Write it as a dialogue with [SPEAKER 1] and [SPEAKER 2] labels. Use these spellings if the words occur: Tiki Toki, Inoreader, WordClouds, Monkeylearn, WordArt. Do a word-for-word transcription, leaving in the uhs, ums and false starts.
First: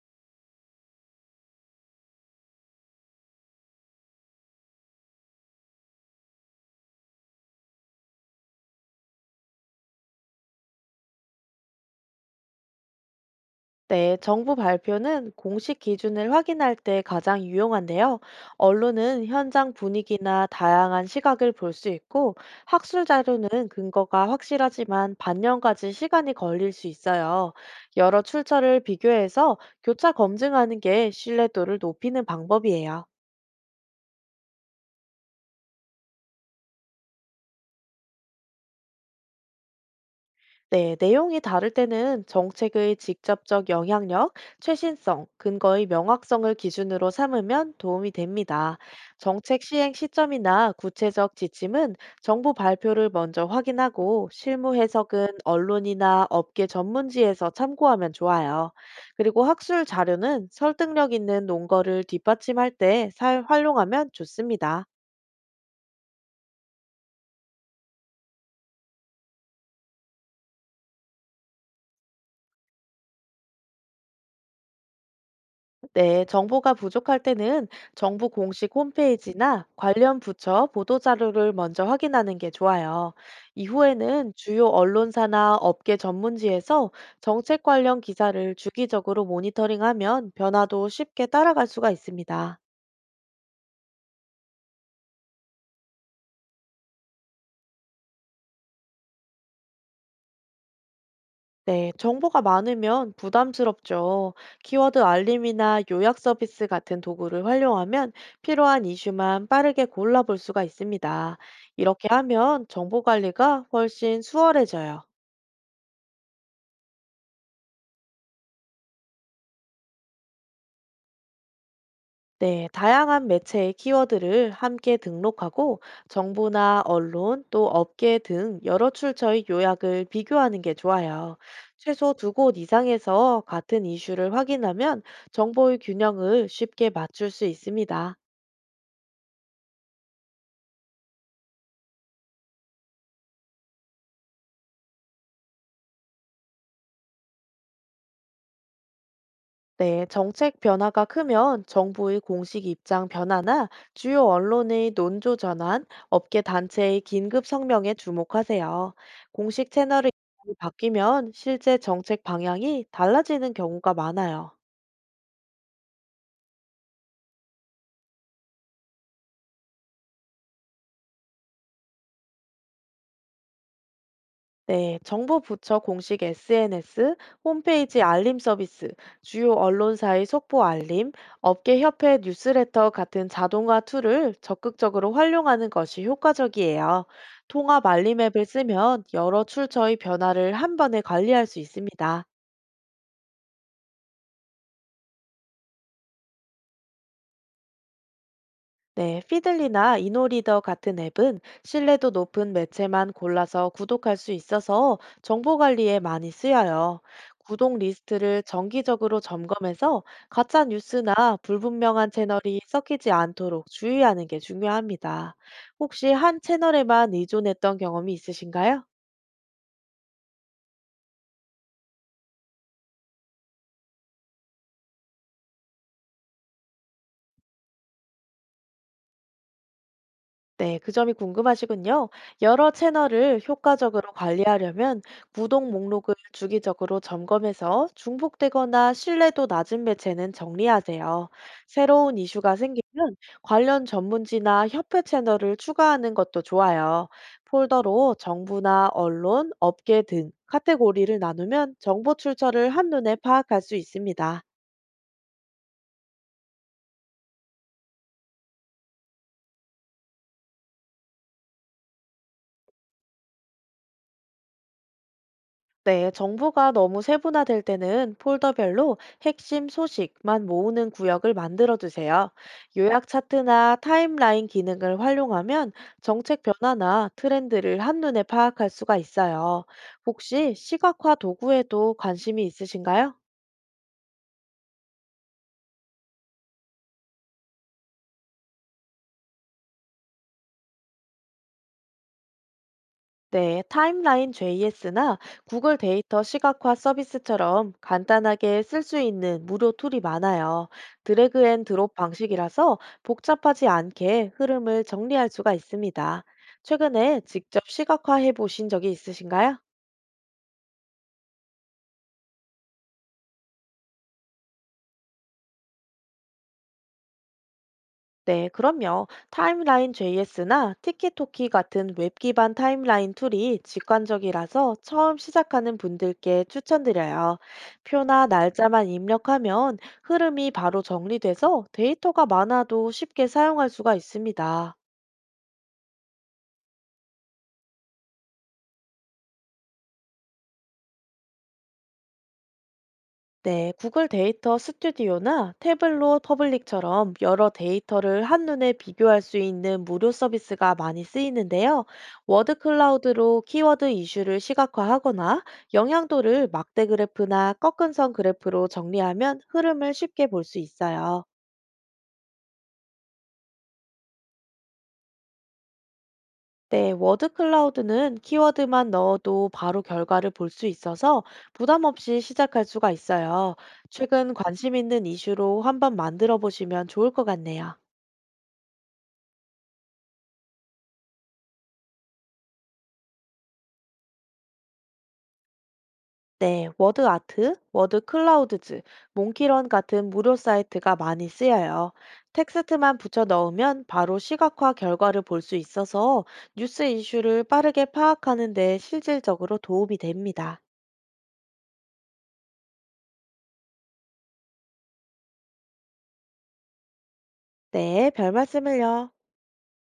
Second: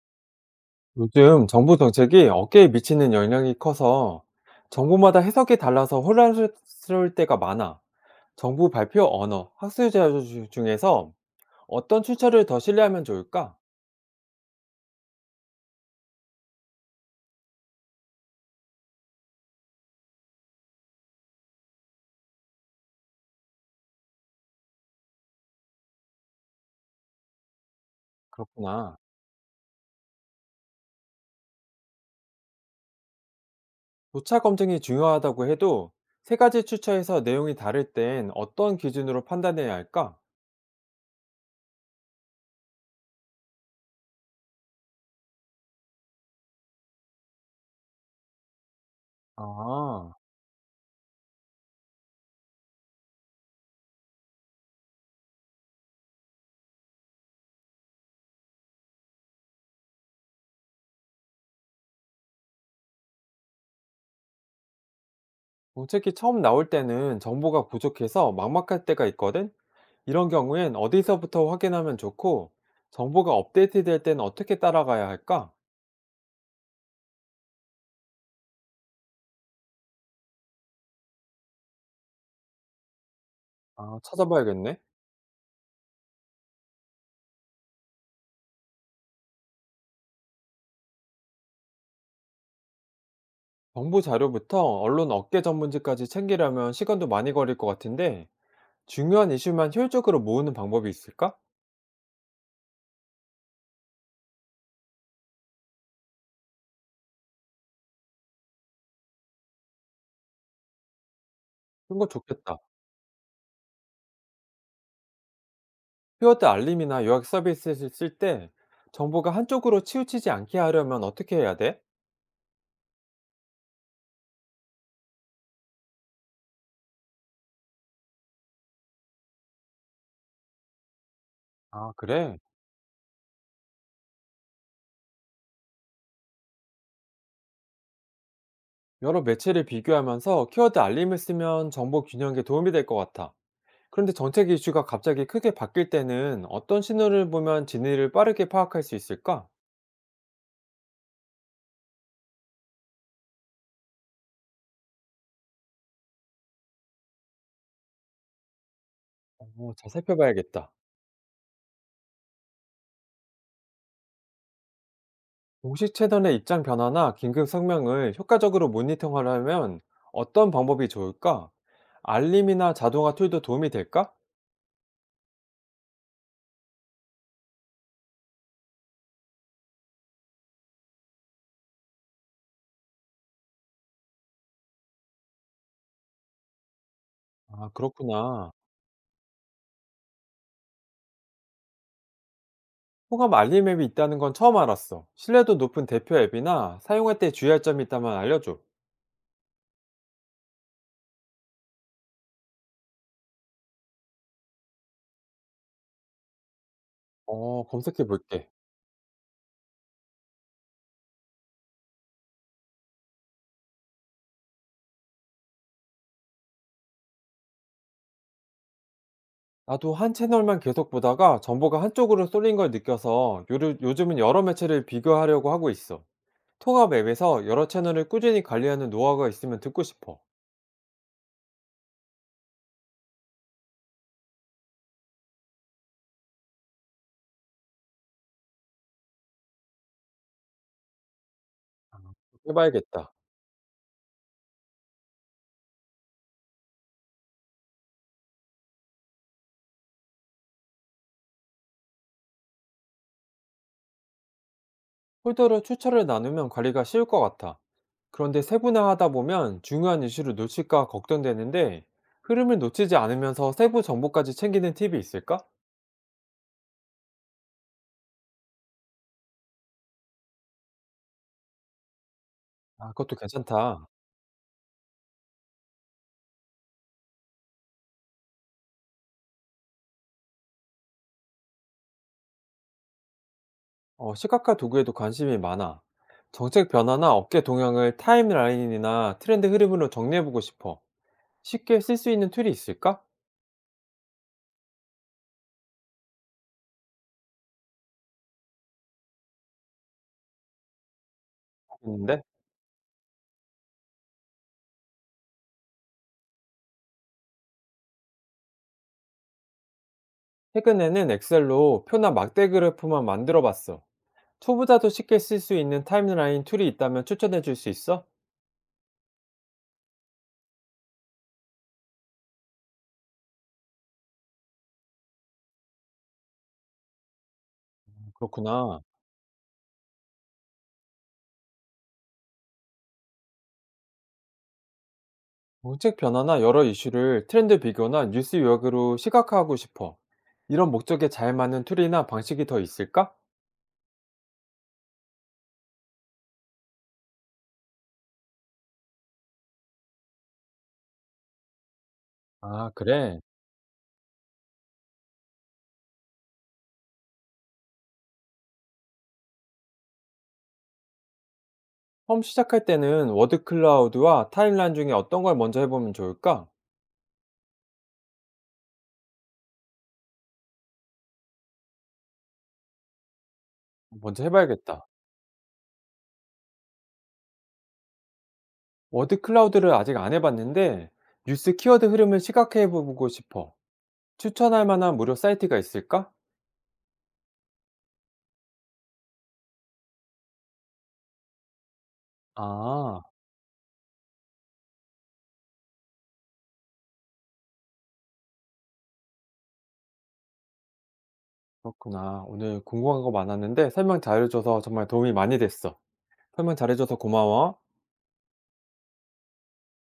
[SPEAKER 1] 요즘 정부 정책이 어깨에 미치는 영향이 커서 정부마다 해석이 달라서 혼란스러울 때가 많아. 정부 발표 언어, 학술 자료 주- 중에서 어떤 출처를 더 신뢰하면 좋을까?
[SPEAKER 2] 네, 정부 발표는 공식 기준을 확인할 때 가장 유용한데요. 언론은 현장 분위기나 다양한 시각을 볼 수 있고, 학술 자료는 근거가 확실하지만 반년까지 시간이 걸릴 수 있어요. 여러 출처를
[SPEAKER 1] 그렇구나.
[SPEAKER 2] 비교해서 교차 검증하는 게 신뢰도를 높이는 방법이에요.
[SPEAKER 1] 교차 검증이 중요하다고 해도 세 가지 출처에서 내용이 다를 땐 어떤 기준으로 판단해야 할까?
[SPEAKER 2] 네, 내용이 다를 때는 정책의 직접적 영향력, 최신성, 근거의 명확성을 기준으로 삼으면 도움이 됩니다. 정책 시행
[SPEAKER 1] 아.
[SPEAKER 2] 시점이나 구체적 지침은 정부 발표를 먼저 확인하고 실무 해석은 언론이나 업계 전문지에서 참고하면 좋아요. 그리고 학술 자료는 설득력 있는 논거를 뒷받침할 때 잘 활용하면 좋습니다.
[SPEAKER 1] 정책이 처음 나올 때는 정보가 부족해서 막막할 때가 있거든? 이런 경우엔 어디서부터 확인하면 좋고, 정보가 업데이트될 때는 어떻게 따라가야 할까?
[SPEAKER 2] 네, 정보가 부족할 때는 정부 공식 홈페이지나 관련 부처 보도 자료를 먼저 확인하는 게 좋아요.
[SPEAKER 1] 아,
[SPEAKER 2] 이후에는 주요
[SPEAKER 1] 찾아봐야겠네.
[SPEAKER 2] 언론사나 업계 전문지에서 정책 관련 기사를 주기적으로 모니터링하면 변화도 쉽게 따라갈 수가 있습니다.
[SPEAKER 1] 정부 자료부터 언론 업계 전문지까지 챙기려면 시간도 많이 걸릴 것 같은데, 중요한 이슈만 효율적으로 모으는 방법이 있을까?
[SPEAKER 2] 네, 정보가 많으면 부담스럽죠. 키워드 알림이나 요약 서비스 같은 도구를 활용하면 필요한 이슈만 빠르게 골라볼 수가 있습니다.
[SPEAKER 1] 그런
[SPEAKER 2] 이렇게
[SPEAKER 1] 거 좋겠다.
[SPEAKER 2] 하면 정보 관리가 훨씬 수월해져요.
[SPEAKER 1] 키워드 알림이나 요약 서비스를 쓸 때 정보가 한쪽으로 치우치지 않게 하려면 어떻게 해야 돼?
[SPEAKER 2] 네, 다양한 매체의 키워드를 함께 등록하고 정부나 언론 또 업계 등 여러 출처의 요약을 비교하는 게 좋아요.
[SPEAKER 1] 아,
[SPEAKER 2] 최소 두
[SPEAKER 1] 그래.
[SPEAKER 2] 곳 이상에서 같은 이슈를 확인하면 정보의 균형을 쉽게 맞출 수 있습니다.
[SPEAKER 1] 여러 매체를 비교하면서 키워드 알림을 쓰면 정보 균형에 도움이 될 것 같아. 그런데 정책 이슈가 갑자기 크게 바뀔 때는 어떤 신호를 보면 진위를 빠르게 파악할 수 있을까?
[SPEAKER 2] 네, 정책 변화가 크면 정부의 공식 입장 변화나 주요 언론의 논조 전환, 업계 단체의 긴급 성명에 주목하세요. 공식
[SPEAKER 1] 어, 잘
[SPEAKER 2] 채널이
[SPEAKER 1] 살펴봐야겠다.
[SPEAKER 2] 바뀌면 실제 정책 방향이 달라지는 경우가 많아요.
[SPEAKER 1] 공식 채널의 입장 변화나 긴급 성명을 효과적으로 모니터하려면 어떤 방법이 좋을까? 알림이나 자동화 툴도 도움이 될까?
[SPEAKER 2] 네, 정부 부처 공식 에스엔에스, 홈페이지 알림 서비스, 주요 언론사의 속보 알림, 업계협회 뉴스레터 같은 자동화 툴을 적극적으로 활용하는 것이 효과적이에요.
[SPEAKER 1] 아,
[SPEAKER 2] 통합 알림 앱을
[SPEAKER 1] 그렇구나.
[SPEAKER 2] 쓰면 여러 출처의 변화를 한 번에 관리할 수 있습니다.
[SPEAKER 1] 호감 알림 앱이 있다는 건 처음 알았어. 신뢰도 높은 대표 앱이나 사용할 때 주의할 점이 있다면 알려줘.
[SPEAKER 2] 네, 피들리나 이노리더 같은 앱은 신뢰도 높은 매체만 골라서 구독할 수 있어서 정보 관리에 많이 쓰여요.
[SPEAKER 1] 어,
[SPEAKER 2] 구독
[SPEAKER 1] 검색해
[SPEAKER 2] 리스트를
[SPEAKER 1] 볼게.
[SPEAKER 2] 정기적으로 점검해서 가짜 뉴스나 불분명한 채널이 섞이지 않도록 주의하는 게 중요합니다. 혹시 한 채널에만 의존했던 경험이 있으신가요?
[SPEAKER 1] 나도 한 채널만 계속 보다가 정보가 한쪽으로 쏠린 걸 느껴서 요르- 요즘은 여러 매체를 비교하려고 하고 있어. 통합 앱에서 여러 채널을 꾸준히 관리하는 노하우가 있으면 듣고 싶어.
[SPEAKER 2] 네, 그 점이 궁금하시군요. 여러 채널을 효과적으로 관리하려면 구독 목록을 주기적으로 점검해서 중복되거나 신뢰도 낮은 매체는 정리하세요. 새로운 이슈가
[SPEAKER 1] 해봐야겠다.
[SPEAKER 2] 생기면 관련 전문지나 협회 채널을 추가하는 것도 좋아요. 폴더로 정부나 언론, 업계 등 카테고리를 나누면 정보 출처를 한눈에 파악할 수 있습니다.
[SPEAKER 1] 폴더로 추천을 나누면 관리가 쉬울 것 같아. 그런데 세분화하다 보면 중요한 이슈를 놓칠까 걱정되는데 흐름을 놓치지 않으면서 세부 정보까지 챙기는 팁이 있을까?
[SPEAKER 2] 네, 정보가 너무 세분화될 때는 폴더별로 핵심 소식만 모으는 구역을 만들어 두세요.
[SPEAKER 1] 아,
[SPEAKER 2] 요약
[SPEAKER 1] 그것도
[SPEAKER 2] 차트나
[SPEAKER 1] 괜찮다.
[SPEAKER 2] 타임라인 기능을 활용하면 정책 변화나 트렌드를 한눈에 파악할 수가 있어요. 혹시 시각화 도구에도 관심이 있으신가요?
[SPEAKER 1] 어, 시각화 도구에도 관심이 많아. 정책 변화나 업계 동향을 타임라인이나 트렌드 흐름으로 정리해보고 싶어. 쉽게 쓸 수 있는 툴이 있을까?
[SPEAKER 2] 네, 타임라인 제이에스나 구글 데이터 시각화 서비스처럼 간단하게 쓸 수 있는 무료 툴이 많아요. 드래그 앤 드롭
[SPEAKER 1] 했는데
[SPEAKER 2] 방식이라서 복잡하지 않게 흐름을 정리할 수가 있습니다. 최근에 직접 시각화해 보신 적이 있으신가요?
[SPEAKER 1] 최근에는 엑셀로 표나 막대 그래프만 만들어 봤어. 초보자도 쉽게 쓸 수 있는 타임라인 툴이 있다면 추천해 줄 수 있어?
[SPEAKER 2] 네, 그럼요. 타임라인 제이에스나 티키토키 같은 웹 기반 타임라인 툴이 직관적이라서 처음 시작하는 분들께 추천드려요. 표나
[SPEAKER 1] 그렇구나.
[SPEAKER 2] 날짜만 입력하면 흐름이 바로 정리돼서 데이터가 많아도 쉽게 사용할 수가 있습니다.
[SPEAKER 1] 정책 변화나 여러 이슈를 트렌드 비교나 뉴스 요약으로 시각화하고 싶어. 이런 목적에 잘 맞는 툴이나 방식이 더 있을까?
[SPEAKER 2] 네, 구글 데이터 스튜디오나 태블로 퍼블릭처럼 여러 데이터를 한눈에 비교할 수 있는 무료 서비스가 많이 쓰이는데요. 워드
[SPEAKER 1] 아, 그래.
[SPEAKER 2] 클라우드로 키워드 이슈를 시각화하거나 영향도를 막대 그래프나 꺾은 선 그래프로 정리하면 흐름을 쉽게 볼 수 있어요.
[SPEAKER 1] 처음 시작할 때는 워드 클라우드와 타임라인 중에 어떤 걸 먼저 해보면 좋을까?
[SPEAKER 2] 네, 워드 클라우드는 키워드만 넣어도 바로 결과를 볼 수 있어서 부담 없이 시작할 수가 있어요.
[SPEAKER 1] 먼저
[SPEAKER 2] 최근 관심
[SPEAKER 1] 해봐야겠다.
[SPEAKER 2] 있는 이슈로 한번 만들어 보시면 좋을 것 같네요.
[SPEAKER 1] 워드 클라우드를 아직 안 해봤는데 뉴스 키워드 흐름을 시각화해보고 싶어. 추천할 만한 무료 사이트가 있을까?
[SPEAKER 2] 네, 워드아트, 워드클라우드즈, 몽키런 같은 무료 사이트가 많이 쓰여요. 텍스트만
[SPEAKER 1] 아,
[SPEAKER 2] 붙여 넣으면 바로 시각화 결과를 볼 수 있어서 뉴스 이슈를 빠르게 파악하는 데 실질적으로 도움이 됩니다.
[SPEAKER 1] 그렇구나. 오늘 궁금한 거 많았는데 설명 잘해줘서 정말 도움이 많이 됐어. 설명 잘해줘서 고마워.
[SPEAKER 2] 네, 별 말씀을요.